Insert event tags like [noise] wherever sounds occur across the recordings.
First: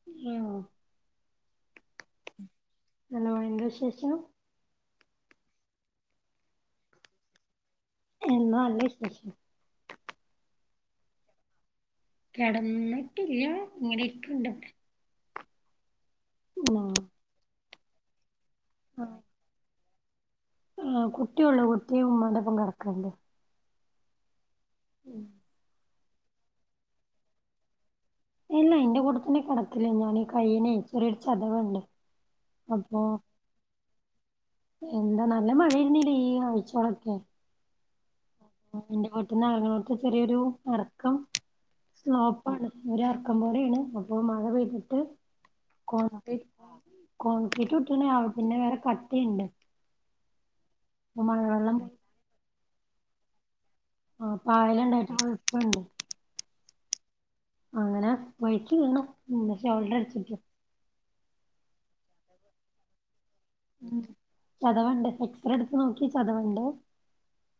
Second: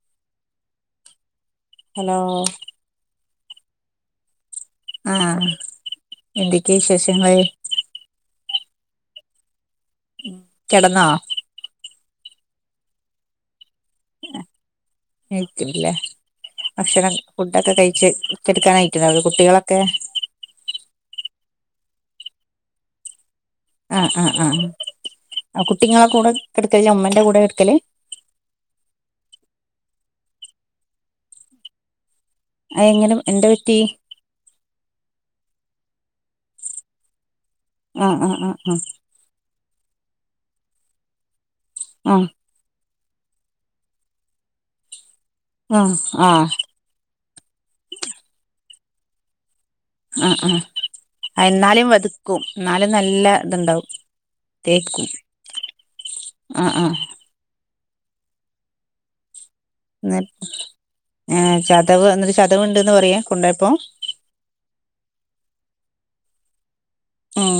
ഓ hello hello എന്ത വിശേഷം ആഹ് എന്തൊക്കെയാ വിശേഷങ്ങള് എന്താ നല്ല വിശേഷം കിടന്നോ കെടന്നിട്ടില്ല ഇങ്ങനെക്കെ ഉണ്ട് [unintelligible] ഭക്ഷണം ഫുഡൊക്കെ കഴിച്ച് കെട്ക്കാനായിക്കണത് കുട്ടികളൊക്കെ ആ കുട്ടി ഒള്ളു കുട്ടി ഉമ്മാൻ്റൊപ്പം കെടക്കണ്ട് ആഹ് ആഹ് ആഹ് ഉം ആ കുട്ടിങ്ങളെ കൂടെ എടുക്കല് അമ്മേന്റെ കൂടെ എടുക്കല് ഇല്ല ഇന്റെ കൂടത്തന്നെ കെടക്കല് ഇന്നോന് കയ്യ്നെ ചെറിയ ഒരു ചതവുണ്ട് ആ അപ്പൊ എങ്ങനെ എന്ത് പറ്റി എന്താ നല്ല മഴ [unintelligible] ഈ ആഴ്ചാളൊക്കെ ആഹ് ആഹ് ആഹ് ആഹ് പിന്നെ അയിനാത്ത് ചെറിയൊരു തർക്കം സ്മാ [unintelligible] പോലെയാണ് അപ്പൊ മഴ പെയ്തിട്ട് ആഹ് ആഹ് കോ- ആഹ് കോൺകീറ്റുട്ടീന് അത് പിന്നെ വേറെ കട്ടിണ്ട് ആ ആ എന്നാലും വതക്കും എന്നാലും നല്ല ത്ണ്ടാവും ആ പായല്ണ്ടായിട്ട് [unintelligible] ആ ആഹ് അങ്ങനെ വയിക്കി വീണു മ് പക്ഷെ അവ എന്ന് ഏ ചതവ് എന്നിട്ട് ചതവ്ണ്ട്ന്ന് പറയ കൊണ്ടോയപ്പോ ചതവൊണ്ട് എക്സറെ എടുത്ത് നോക്കി ചതവൊണ്ട് ഉം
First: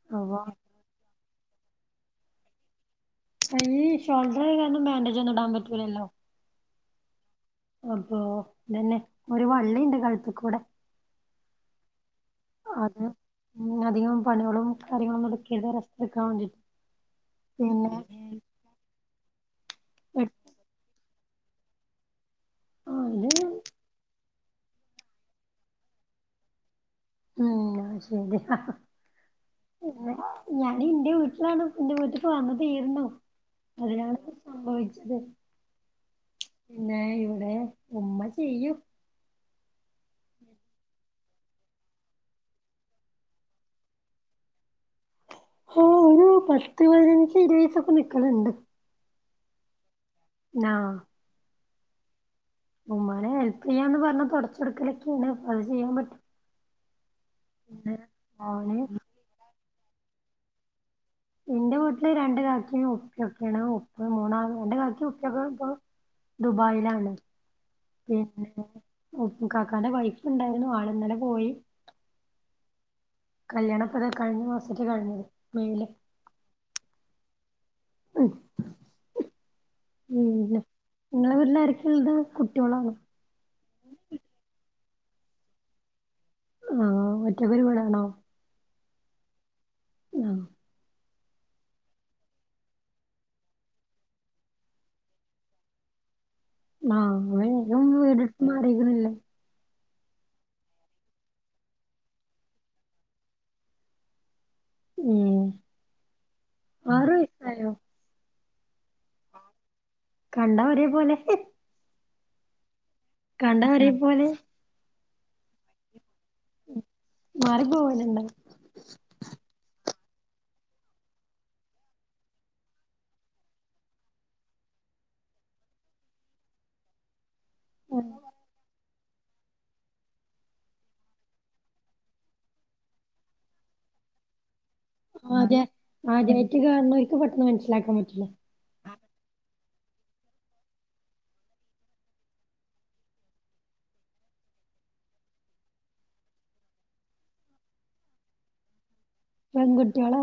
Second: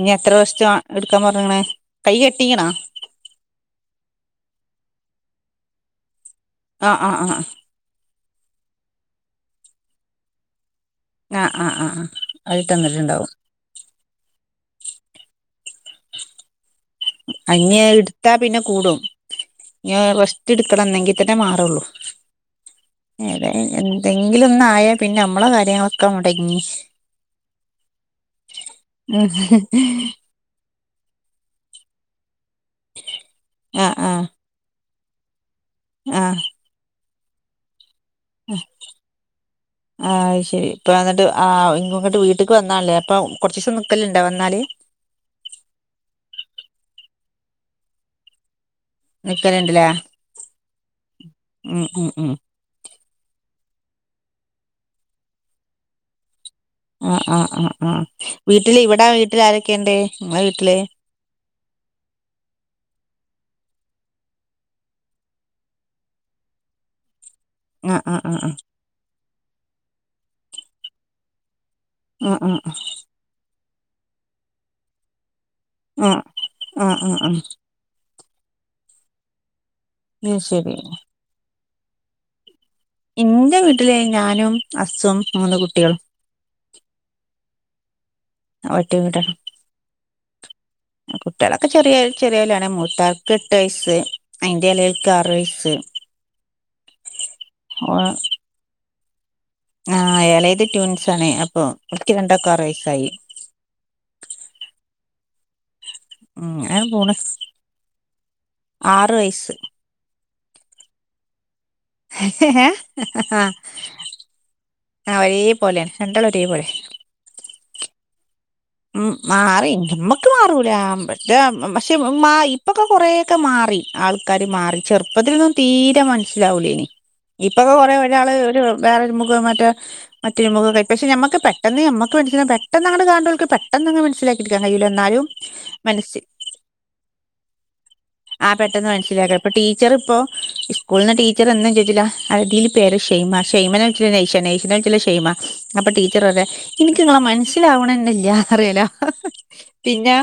ഇനിത്ര റെസ്‌റ്റ് എടുക്കാൻ പറഞ്ഞിക്കണേ കൈ കെട്ടിക്കണാ കൈയ്യ് ഷോൾഡറായി കാരണം ബാൻ്റേജൊന്നും ഇടാൻ പറ്റൂലല്ലോ ആഹ് ആഹ് ആഹ് [unintelligible] നന്നെ ഒരു വള്ളിണ്ട് കഴ്ത്തിക്കൂടെ ആഹ് ആഹ് ആഹ് ആഹ് ആയിട്ട് അത് എന്നിട്ട്ണ്ടാവും ഉം അധികം പണികളും കാര്യങ്ങളോന്നും ഒന്നും എടുക്കരുത് റെസ്റ്റെടുക്കാൻ വേണ്ടി [unintelligible] എടുത്താ പിന്നെ കൂടും ഞാ എട് റെസ്റ്റ്ടുക്കണം അന്നേങ്കി തന്നെ മാറുള്ളൂ ആ ഇത് ഏതെ എന്തെങ്കിലൊന്ന് ആയാ പിന്നെ ഞമ്മളെ കാര്യങ്ങളൊക്കെ മൊടങ്ങി ഉം ശരി ഉം പിന്നെ ഞാന് ന്റെ വീട്ടിലാണ് ന്റെ വീട്ടക്ക് വന്ന തീർന്നു ആഹ് അതിലാണ് ആഹ് സംഭവിച്ചത് ആഹ് പിന്നെ ഇവടെ ഉമ്മ ആ ചെയ്യും ആയ് ശരി പ്പന്നിട്ട് ആ ഇങ്ങട്ട് വീട്ടിക്ക് വന്നാണല്ലേ അപ്പം കൊറ്ച്ചീസം നിക്കലിണ്ടോ വന്നാല് ഹാ ഒരു പത്ത് പതിനഞ്ച് ഇരുവീസൊക്കെ നിക്കലിണ്ട് നിക്കല് [unintelligible] ആഹ് ഉം ഉം ഉം ഉമ്മാനെ ഹെൽപെയ്യാന്ന് പറഞ്ഞ തൊടച്ചൊടുക്കലൊക്കേണ് പ്പൊ അത് ചെയ്യാൻ പറ്റും ആഹ് ആഹ് ആഹ് പിന്നെ ആഹ് മോന് വീട്ടില് ഇവടെ വീട്ടില് ആരൊക്കെ ഒണ്ട് ഇങ്ങളെ വീട്ടില് എന്റെ വീട്ടില് രണ്ട് ദിവസേ [unintelligible] മൂന്ന് [unintelligible] ദുബായിലാണ് ആഹ് ആഹ് ആഹ് പിന്നെ ഉ കാക്കാന്റെ വൈഫുണ്ടായിരുന്നു ആള് ഇന്നലെ പോയി ആഹ് ആഹ് ആഹ്. കല്ല്യാണ ഇപ്പാതാ കഴിഞ്ഞ മാസേറ്റെ കഴിഞ്ഞത് മെയില് ആഹ് ആഹ് ആഹ്. ഉം ഉം ആഹ് പിന്നെ ശരി നിങ്ങളെ വീട്ടിൽ ആരക്കെള്ളത് കുട്ട്യോളാണ്? ഇന്റെ വീട്ടില് ഞാനും ഹസ്സും മൂന്ന് കുട്ടികളും. ആഹ് ഒറ്റക്ക് ഒരുവീടാണോ? ആ ഒറ്റ വീടാ ആഹ്. കുട്ടികളൊക്കെ ചെറിയ ചെറിയോലാണ് മൂത്താൾക്ക് എട്ട് വയസ്സ് അയിന്റെ എളേൽക്ക് ആറ് വയസ്സ് ആഹ് അതെ നീയും ഓ വീടിട്ത്ത് മാറിക്ക്ണ്ല്ലേ? ആ എളത് ട്യൂൻസ് ആണ് അപ്പൊ ഇവർക്ക് രണ്ടാൾക്കും ആറ് വയസ്സായി. ഉം. ഉം അങ്ങനെ ആറ് പോണ് വയസ്സായോ ആറ് വയസ്സ് കണ്ടാ ഒരേ പോലെ ഹേ [unintelligible] കണ്ടാ ഒരേ പോലെ? ആ ഒരേ പോലെയാണ് രണ്ടാളും ഒരേപൊലെ മാറി പോവല്ണ്ടാ? ഉം മാറി നമ്മക്ക് മാറൂല മറ്റേ പക്ഷേ ഇപ്പൊക്കെ കൊറെ. ക്കെ മാറി ആൾക്കാര് മാറി ചെറുപ്പത്തിലൊന്നും തീരെ മനസ്സിലാവൂലേനി ഇപ്പൊക്കെ കൊറെേ ഒരാള് ഒരു വേറെരു മുഖം മറ്റെ മറ്റരുമുഖം കയ് പക്ഷെഞമ്മക്ക് പെട്ടെന്ന് നമ്മക്ക് മനസ്സിലാവും പെട്ടെന്ന് അങ്ങട്ട് കാണുന്നോർക്ക് പെട്ടന്ന്ങ്ങ് മനസിലായി കാൻകയ്യുലന്നാ ആദ്യേ ആദ്യായ്ട്ട്കാണുന്നോർക്ക് പെട്ടെന്ന് മനസ്സിലാക്കാൻ പറ്റില്ല ആ പെട്ടെന്ന് മനസിലാക്ക ഇപ്പ ടീച്ചർ ഇപ്പോ സ്കൂള്ന്ന് ടീച്ചർന്നും ചോദിച്ചുല്ല ടീ പേര് ഷെയ്മ ഷെയ്മനെ വിളിച്ചല് നെയ്ഷ നെയ്ഷനെ വിളിച്ചല് ഷെയ്മ അപ്പൊ ടീച്ചർ പറയ ഇന്ക്ക് നിങ്ങളെ മനസ്സിലാവണെന്നെല്ല പറയലോ പിന്നെ പെൺകുട്ടികളെ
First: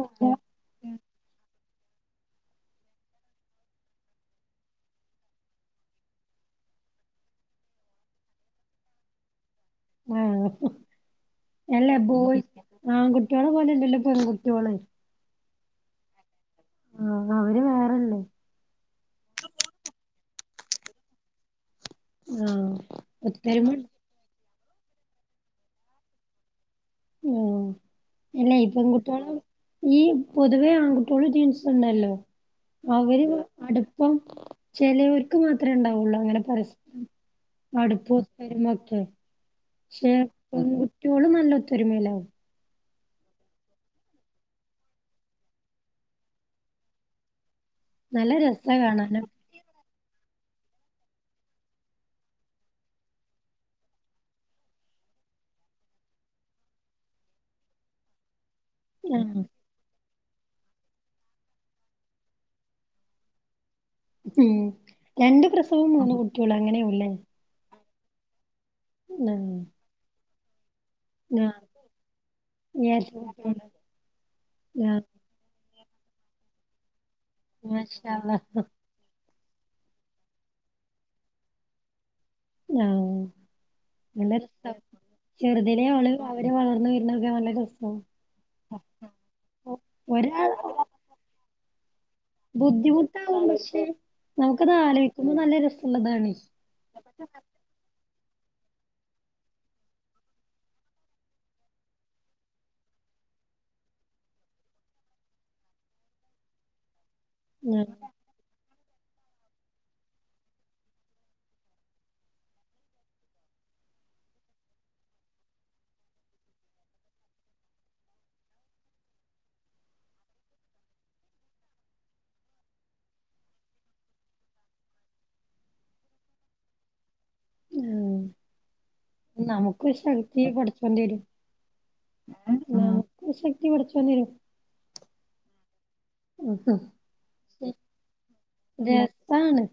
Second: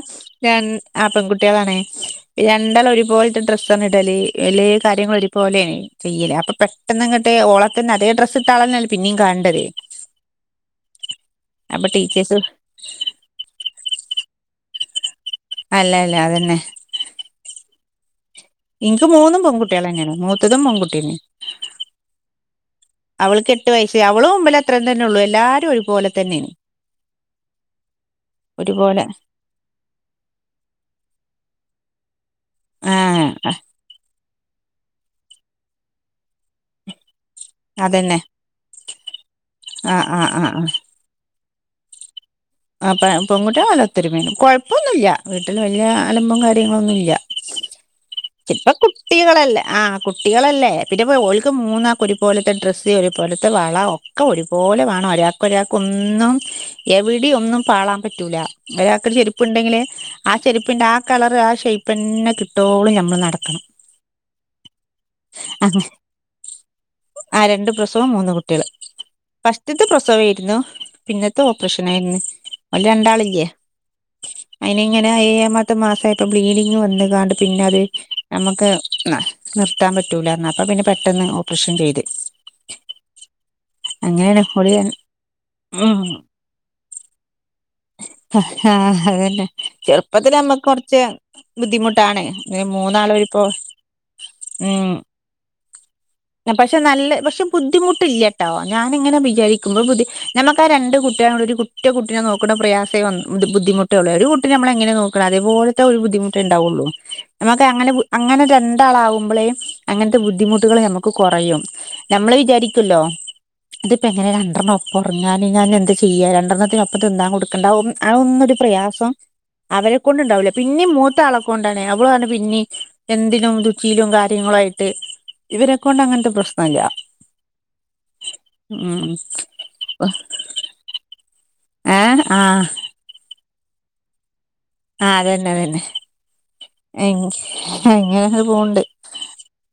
രണ്ട് ആ പെൺകുട്ടികളാണ് രണ്ടാളും ഒരുപോലത്തെ ഡ്രസ്സ്ണ് ഇടല് എല്ലേ കാര്യങ്ങളും ഒരുപോലെയണെയ് ചെയ്യല്ല് അപ്പൊ പെട്ടെന്ന് ഇങ്ങട്ട് ഓളെ തന്നെ അതേ ഡ്രസ് ഇട്ട അളന്നെ അല്ലെ പിന്നെയും കണ് ണ്ടത് ആഹ് അപ്പൊ അല്ലേ ടീച്ചേഴ്സ് ബോയി ആൺകുട്ടികളെ പോലെഅല്ലല്ലോ പെൺകുട്ടിഓള് അല്ല അല്ല അതന്നെ ആഹ് അവര് വേറെല്ലേ? ഇനിക്ക് മൂന്നും പെൺകുട്ടികളെന്നെണ് മൂത്തതും പെൺകുട്ടിന്നെ ആഹ് അവൾക്ക് ഒത്തൊരുമ എട്ട് വയസ്സ് അവള് ഇമ്പല അത്രേതന്നെ ഉള്ളൂ എല്ലാരും ഒരുപോലെ തന്നെയണ് ആഹ് അല്ലേ ഒരുപോലെ പെൺകുട്ടിആള് ഈ പൊതുവേ ആൺകുട്ടിക്കള് ജീൻസ് ഇട്ണ്ടല്ലോ അവര് ആഹ് അടുപ്പ പ്പം ചിലോർക്ക് മാത്രമേ ഉണ്ടാവുള്ളൂ അങ്ങനെ പരസ്പരം അടുപ്പം അതന്നെ ഒത്തൊരുമ ഒക്കെ ആഹ് പക്ഷെ ആഹ് ആഹ് ആഹ് പെൺകുട്ട്യോള് നല്ല ഒത്തൊരുമേലാവും. ആ പൊൺകുട്ടിള് നല്ലഒത്തരിമേണ് കുഴപ്പമൊന്നുല്ല വീട്ടിൽ വലിയ അലമ്പും കാര്യങ്ങളൊന്നും ഇല്ല നല്ല ഇപ്പ രസാ കാണാനൊക്കെ കുട്ടികളല്ലേ ആഹ് കുട്ടികളല്ലേ പിന്നെപ്പോ ഓൾക്ക് മൂന്നാക്കും ഒരുപൊലത്തെ ഡ്രസ്സ് ഒരുപൊലത്തെ വള ഒ ഒക്കെ ഒരുപോലെ വേണം ഒരാൾക്ക് ഒരാൾക്ക് ഒന്നും എവിടെ ഒന്നും പാളാൻ പറ്റൂല ഒരാൾക്ക് ആഹ് ഒര്ചെരുപ്പ് ഉണ്ടെങ്കില് ആ ചെരുപ്പിന്റെ ആ കളർ ആ സെയ്പ്പന്നെ കിട്ടോള ഞമ്മ നമ്മൾ നടക്കണം ഉം രണ്ട് പ്രസവും മൂന്ന് കുട്ടികളും അങ്ങനെ ആവുല്ലേ? ആഹ് രണ്ട് പ്രസവം മൂന്ന് കുട്ടികള് ആഹ് ഫസ്റ്റ്ത്ത് പ്രസവം യെര്ന്നു. പിന്നത്തെ ആഹ് ഓപ്പറേഷൻ ആയിർന്നു ഓല് നേരത്തെ രണ്ടാളില്ലേ കുട്ടിയോള് ആഹ് അയിനിങ്ങനെ ഏയമ പത്ത് മാസമായപ്പോ ബ്ലീഡിങ് വന്ന്കാണ്ട് പിന്നെ അത് മാഷാ അല്ലാഹ് നമുക്ക് ആ നിർത്താൻ പറ്റൂല ന്ന അപ്പ പിന്നെ പെട്ടെന്ന് ഓപ്പറേഷൻ ചെയ്ത് ആഹ്‌ അങ്ങനെണ് പോളിയാണ് ചെറുതിലെ ആള് അവര് വളർന്ന് വര്ന്നതൊക്കെ കാണാൻ നല്ല രസാണ് ആഹ് അതന്നെ ചെറുപ്പത്തില് ഒരാൾ അമ്മക്കൊർച്ച് ബുദ്ധിമുട്ടാണ് മൂന്നാളൊരിപ്പോ ബുദ്ധിമുട്ടാവും പക്ഷെ ഉം നമുക്കതാലോയ്ക്കുമ്പോ നല്ല രസള്ളതാണെ ല് പക്ഷേ ബുദ്ധിമുട്ടില്ലട്ടോ ഞാനിങ്ങനെ വിചാരിക്കും ഇങ്ങള് ബുദ്ധി ഞമ്മക്ക ആ രണ്ട് കുട്ടിയാള് ഒരുകുട്ടി ഒറ്റ കുട്ടിനെ നോക്ക്ണ്ട പ്രയാസേ വന്ന് ട്ടൊള്ളു ബുദ്ധിമുടട്ടെള്ളൂ ഒരു കുട്ടിനെ ഞമ്മള് എങ്ങനെ നോക്കണ് അദേ പോലെ ണരു ബുദ്ധിമുട്ടേ ണ്ടാവുള്ളു ഞമ്മക്ക് അങ്ങനെ ആഹ് അങ്ങനെ രണ്ടാളാവുമ്പോളേ അങ്ങൻത്ത ബുദ്ധിമുട്ടുകള് ഞമ്മക്ക് കോറയും ഞമ്മള് വിചാരിക്കല്ലോ ഇതിപ്പോ എങ്ങന രണ്ട്രണ്ണം ഒപ്പം ഒറങ്ങാന് ഞാല് എന്ത ചെയ്യാ രണ്ട്രണ്ണത്തിനൊപ്പം തിന്നാന് കൊടുക്കണ്ടെ ആ ഒന്ന് ആ ഒന്നൊരു പ്രയാസം അവരെ കൊണ്ടുണ്ടാവൂല്ല പിന്നിം മൂതാള കൊണ്ടാണ് അവള് അങ്ങന പിന്നിം എന്തിനും തുച്ചീലും കാര്യങ്ങളയിട്ട് ഇവരെക്കൊണ്ട് അങ്ങൻത്ത പ്രശ്നല്ല ആ ഉം നമുക്ക് ശ്രങ്‌ത്തിൽ പഠചോൻ തരും ഏഹ് ആഹ് നമുക്കൊരു ശക്തി പടച്ചോൻ തരും ആ അതന്നെ അതന്നെ ഇൻ ഇങ്ങനെ പോഹ്ണ്ട് രസാണ്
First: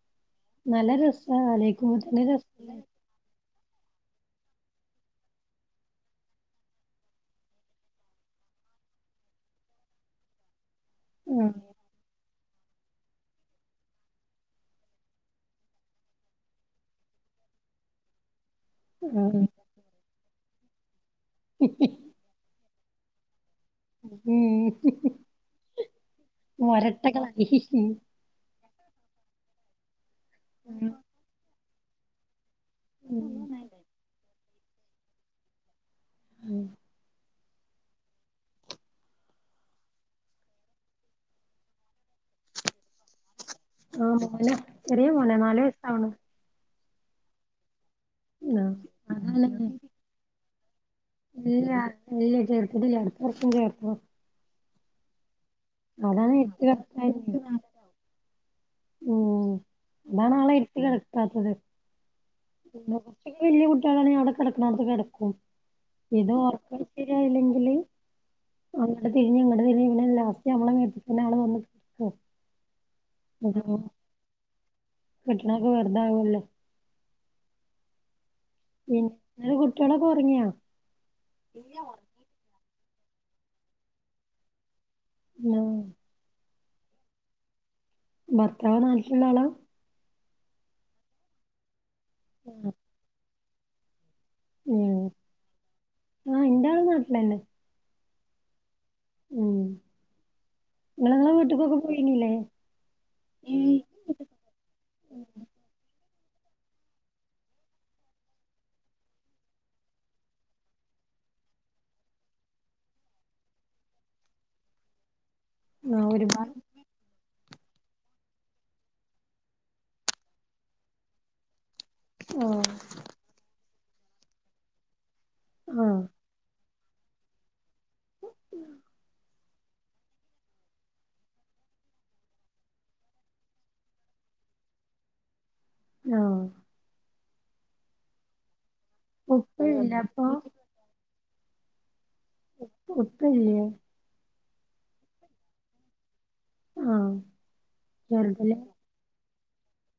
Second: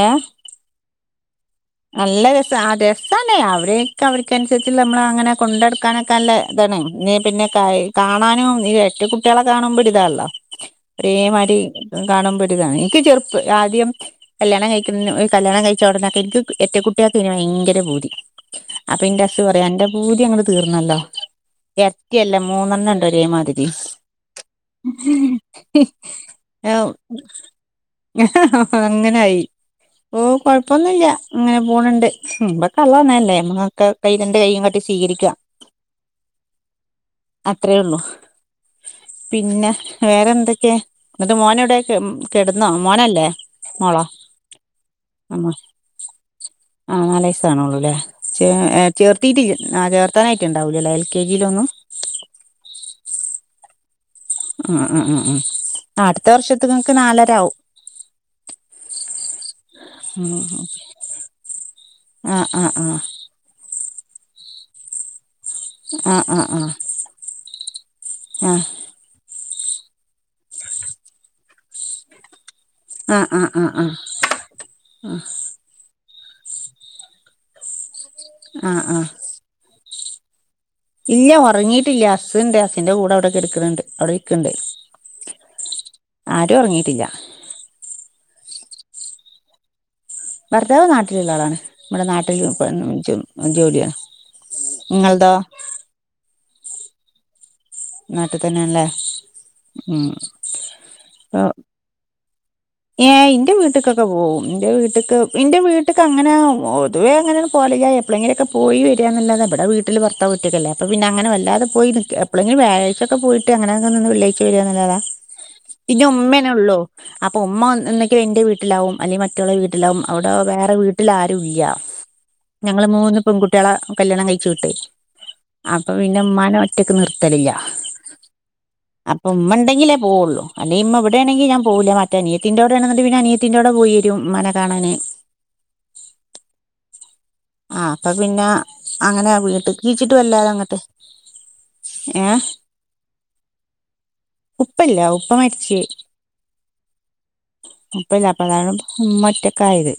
ഏഹ് നല്ലരസണലോയ് നല്ല രസ അതെ തണേ അവരെയ്ക്ക അവർക്കൻസരിച്ച്ള്ള ഞമ്മള അങ്ങനെ കൊണ്ടടക്കാനൊക്കെ നല്ലതാണ് നീ പിന്നെക്കായെ കാണാനും ഇ എര്റ്റകുട്ട്യാളെ കാണുമ്പോ ഒരു താണല്ലോ ഒരെ മാതിരി ആഹ് കാണുമ്പോരുതാണ് എനിക്ക് ചെറുപ്പ് ആദ്യം കല്യാണം കഴിക്കുന്ന കല്യാണം കഴിച്ച ഒടനൊക്കെ എൻക്ക് എര്റ്റക്കുട്ട്യാൾക്കയ്നി ഭയങ്കര പൂതി അപ്പന്റെ ഹസ്സ് ആഹ് പറയും അന്റെ പൂതിഅങ്ങട്ട് തീർന്നല്ലോ [inaudible] ട്ട്യല്ല മൂന്നെണ്ണണ്ട് ഒരേമാതിരി ഉം [unintelligible] അഹ് മൊരട്ടകളായി ഉം അങ്ങനയി ഓഹ് കൊഴപ്പൊന്നുല്ല അങ്ങനെ പോണ്ണ്ട് അള്ളന്നല്ലേ ഉം ഇങ്ങക്ക് കയ്യ് രണ്ട് കയ്യും കാട്ടി സ്വീകരിക ഉം അത്രേള്ളൂ പിന്നെ വേറെന്തൊക്കെ ന്നിട്ട് മോനവിടെ കെട്ന്നോ മോനല്ലേ മോളോ ആഹ് മോന എറിയ മോന നാല് വയസ്സാവ്ണോള്ളു ആ നാല് വയസാണള്ളൂല്ലേ ച്ചേ ആഹ് അതാണ് ചേർത്തീട്ടില്ലേ ചേർത്താനായിട്ട്ണ്ടാവൊള്ളുലെ ഇല്ല ഇല്ല ചേർത്തിട്ടില്ല അടുത്ത വർഷം ചേർതൊള്ളു ഉം ഉം ഉം ഉം അടുത്ത അതാണ് എട്ട് വർഷത്ത്ങ്ങക്ക് കണക്കായത് നാലരാവും ഉം ഉം അതാണാള് വിര്പ്പിൽ കെട്ക്കാത്തത് ആ ആ ആ പിന്നെ കുറച്ചൊ വല്ല്യ കുട്ട്യാളാണങ്കില് അവിടെ കിടക്കണോട്ത്ത് കിടക്കും ആ ഇത് ആ ആ ഒർക്കം ശെരിയായില്ലെങ്കില്, ആ അങ്ങട്ട് തിരിഞ്ഞ് ഇങ്ങട്ട് തിരിഞ്ഞ് പിന്നെ ലാസ്റ്റ് ഞമ്മളെ മേത്തന്നെ വന്ന് കേട്ക്കും ആഹ് ആഹ് ആഹ് ആഹ ആഹ് വിരിക്കാണത്തൊക്കെ വെർതവല്ലോ ആഹ് ആഹ് മം അന്റെ കുട്ട്യാളൊക്കെ ഒർങ്ങ്യ ഇല്ല ഒറങ്ങിയിട്ടില്ല അസ്ണ്ട് അസിന്റെ കൂടെ അവിടെ കിടക്ക്ണ് ണ്ട് അവിടെ ഇക്ക്ണ്ട് അലോ ആരുഒർങ്ങീട്ടില്ല ഭർത്താവ് നാട്ടിലുള്ള ആളാ ഭർത്താവ് നാട്ടിലുള്ള ആളാണ് വടെ നാട്ടിൽ ജോലിയാ ഉം നിങ്ങൾതോ ആഹ് ഇന്റാളും നാട്ട്ലെന്നെ നാട്ടിൽ തന്നെയാണല്ലേ ഉം ഉം ഇങ്ങള് ങ്ങളെ വീട്ട്ക്കൊക്കേ പോയിനില്ലേ! ഏഹ് എന്റെ വീട്ടിക്കൊക്കെ പോവും എന്റെ വീട്ടിക്ക് എന്റെ വീ വീട്ട്ക്ക് അങ്ങനെ പൊതുവെ അങ്ങനെ പോവലില്ല എപ്ളേങ്കില് ഒക്കെ പോയിവര എന്നല്ലാതെ ഇവ്ടെ വീട്ടിൽ വെർ അടുത്ത വീട്ടിക്ക് അല്ലേ അപ്പം പിന്ന അങ്ങനെ വല്ലതെ പോയി നിക്ക് എപ്പോളെങ്കിലും വ്യാഴാഴിച്ച ഒക്കെ പോയിട്ട് അങ്ങനെ നിന്ന് വെള്ളിയാഴ്ച വരികാന്ന് അല്ലാതെ പിന്നെ ആഹ് ഉമ്മേന്നെ ഒരുപാട് ഉള്ളൂ അപ്പൊ ഉമ്മ ഒന്നെങ്കി എന്റെ വീട്ടിലാവും അല്ലെങ്കി മറ്റോളെ വീട്ടിലാവും അവിടെ വേറെ വീട്ടിൽ ആരും ഇല്ല ആഹ് ഞങ്ങള് മൂന്ന് പെൺകുട്ടികളെ കല്യാണം കഴിച്ചു വിട്ട് അപ്പൊ ആഹ് പിന്നെ ഇമ്മാനെ ഒറ്റക്ക് നിർത്തലില്‌യാ അപ്പൊ ഉമ്മ ഉണ്ടെങ്കിലേ പോവുള്ളു അല്ലെങ്കി ഇമ്മ ഇവിടെ ആണെങ്കി ഞാൻ പോവില്ല മറ്റേ അനിയത്തീന്റെ കൂടെയാണെന്നുണ്ടെങ്കി പിന്നെ അനിയത്തീന്റെ അവിടെ പോയി വരും ഉമ്മാനെ കാണാന് ആഹ് ആഹ് അപ്പം പിന്നെ അങ്ങനെ വീട്ട് ഉപ്പയില്ലേ കീച്ചിട്ട് അപ്പൊ വല്ലാത് അങ്ങട്ട് ഏഹ് ഉപ്പൂത്തില്ല്യേ ഉപ്പ ഇല്ല ഉപ്പ മരിച്ച് ആഹ് ഉപ്പയില്ല അപ്പൊ ചെറുതിലേ അതാണ് ഉമ്മ ഒറ്റക്ക് ആയത്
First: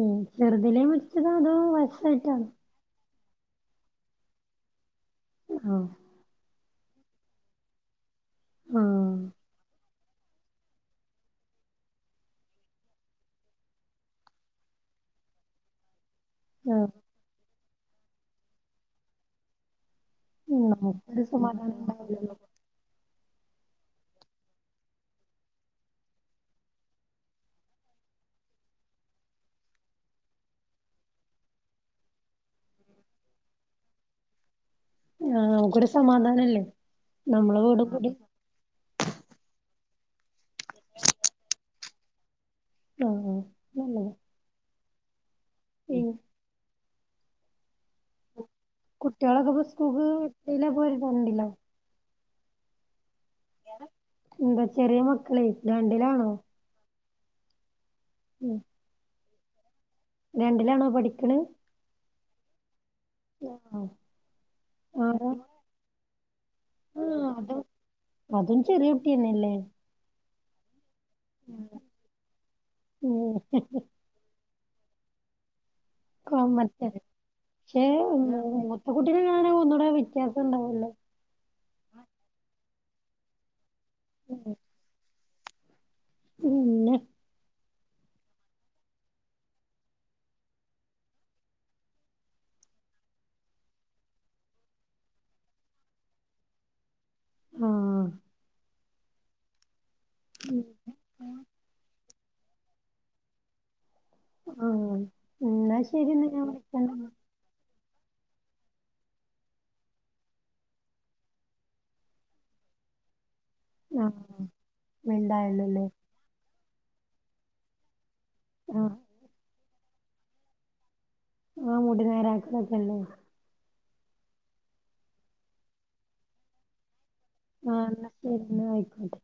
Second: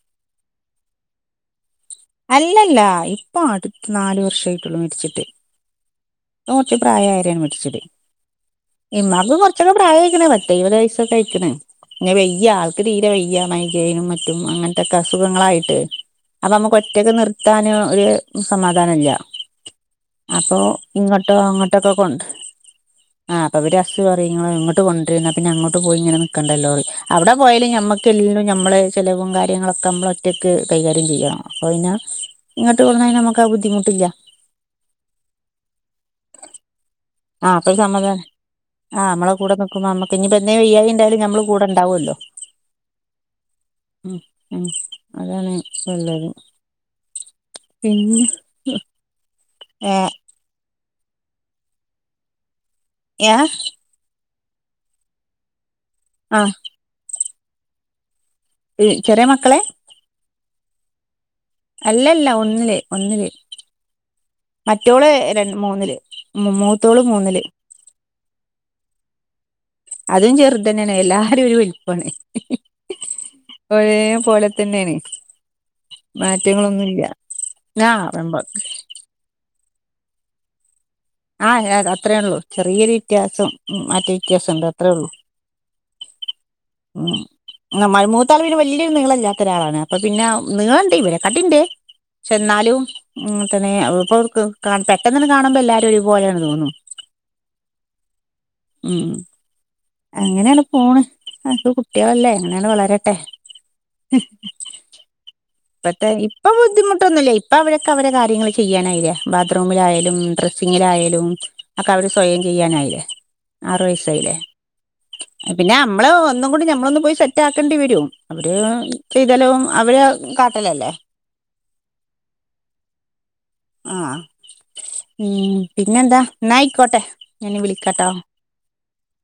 ഉം ചെറുതിലേ മരിച്ചതാ അതോ വയ അല്ലല്ല ഇപ്പം അടുത്ത് നാലു വർഷമായിട്ടുള്ളൂ മരിച്ചിട്ട് ആഹ് ഉപ്പ കൊറച്ച് പ്രായം ആയിട്ടാണ് മരിച്ചത് ആഹ് ഇമ്മാക്ക് കുറച്ചൂടെ പ്രായമായിക്കണ് പത്ത് എഴുപത് വയസ് ഫുഡ് കഴിച്ച്ണ് പിന്നേ ആൾക്ക് വയ്യ ആൾക്ക് തീരെ വയ്യ മൈഗ്രേനും മറ്റും അങ്ങനത്തൊക്കെ അസുഖങ്ങളായിട്ട് അപ്പൊ നമ്മക്ക് ആഹ് ഒറ്റക്ക് നിർത്താന് ഒരു സമാധാനല്ല അപ്പൊ നമുക്കൊരു ഇങ്ങോട്ടോ സമാധാനം അങ്ങോട്ടൊക്കെ കൊണ്ട് ഉണ്ടാവില്ലല്ലോ ആഹ് അപ്പൊ പിന്നേ ഹസ് പറയും ഇങ്ങ ഇങ്ങോട്ട് കൊണ്ടിരുന്നാ പിന്നെ അങ്ങോട്ട് പോയി ഇങ്ങനെ നിക്കണ്ടല്ലോ പറയും അവിടെ പോയാലേ ഞമ്മ എല്ലേലും നമ്മള് ചെലവും കാര്യങ്ങളൊക്കെ നമ്മള് ഒറ്റക്ക് കൈകാര്യം ചെയ്യണം. അപ്പൊ പിന്നേ ഇങ്ങട്ട് കൊണ്ട് വന്നാ നമുക്ക് ആ ബുദ്ധിമുട്ടില്ല ആഹ് നമക്കൊരു സമാധാനല്ലേ ആഹ് നമ്മളെ അപ്പളേ വീടും നമ്മക്ക് കൂടി സമാധാനം ആ നമ്മളെ കൂടെ നിക്കുമ്പം നമ്മക്ക് ഇനിയിപ്പം എന്തേലും വയ്യായിക ഉണ്ടായാലും നമ്മൾ കൂടെ ഉണ്ടാവുല്ലോ ആഹ് ഉം നല്ലതാ ഉം അതാണ് നല്ലത് പിന്നെ കുട്ടികളൊക്കെ ഇപ്പം ഏ സ്കൂൾക്ക് എയ്ലാ പോവല് വണ്ടിലോ ഏഹ് എന്താ ചെറിയ മക്കളെ രണ്ടിലാണോ ആ ഉം ഈ ചെറിയ മക്കളെ രണ്ടിലാണോ പഠിക്കണെ അല്ലല്ല ഒന്നില് ഒന്നില് ഒന്നോ മറ്റോള് ര മൂന്നില് മൂത്തോള് ആഹ് മൂന്നില് അതും അതും ചെറിയ കുട്ടിയെന്നെല്ലേ അതും ചെറുത് തന്നെയാണ് എല്ലാ എല്ലാരും ഒരു വലിപ്പാണ് ഉം ഒരേ പോലെ തന്നെയാണ് കൗമാരത്തില് മാറ്റങ്ങളൊന്നുമില്ല പക്ഷെ ആ വെമ്പ മൂത്ത കുട്ടിക്കാണെ ഒന്നൂടെ വ്യത്യാസം ഉണ്ടാവല്ലോ ആഹ് അങ്ങയെഅത്രേ ഉള്ളു ചെറിയെരു വിറ്റ്യാസം മറ്റെ വിറ്റ്യാസം ഉണ്ട് അത്രേ ഉള്ളു ഉം ഉം മായി മൂത്താള് പിന്നെ വല്യോരു നീളല്ലാത്തൊരാളാണ് അപ്പൊ പിന്നെ നീളണ്ട്‌ ഇവരെക്കാട്ടിണ്ട് ക്ഷെന്നാലും ഉം തന്നെ ഇപ്പ പെട്ടെന്നണ് കാണുമ്പോ എല്ലാരും ഒരു പോലാണ് തോന്നും ആഹ് ഉം അങ്ങനേണ് പോണ് അൻത്തെ കുട്ട്യാളല്ലേ അങ്ങനേ വളരട്ടെ ഉം ഇപ്പത്തെയ് പ്പൊ ബുദ്ധിമുട്ടൊന്നുല്ലേയ് പ്പവരൊക്ക അവരെ കാര്യങ്ങള് ചെയ്യാനായീലേ, ബാത്റൂമിലായാലും ഡ്രസ്സിങ്ങിലായാലും അക്കെ അവര് സ്വയം ചെയ്യാനായില്ലേ ആറു ആഹ് വയസായില്ലേ മിണ്ടായല്ലോല്ലേ പിന്നമ്മള് ന്നും കൂടി ഞമ്മളൊന്ന് പോയി സെറ്റ് ആക്കണ്ടി വരും അവര് ആഹ് ചെയ്താലും അവരെ കാട്ടലല്ലേ ആഹ് മുടി നേരാക്കലൊക്ക്ണ്ട് ആഹ് ഉം പിന്നെന്താ ന്നായിക്കോട്ടെ ആഹ് ന്നാ ശരിന്നാ ആയിക്കോട്ടെ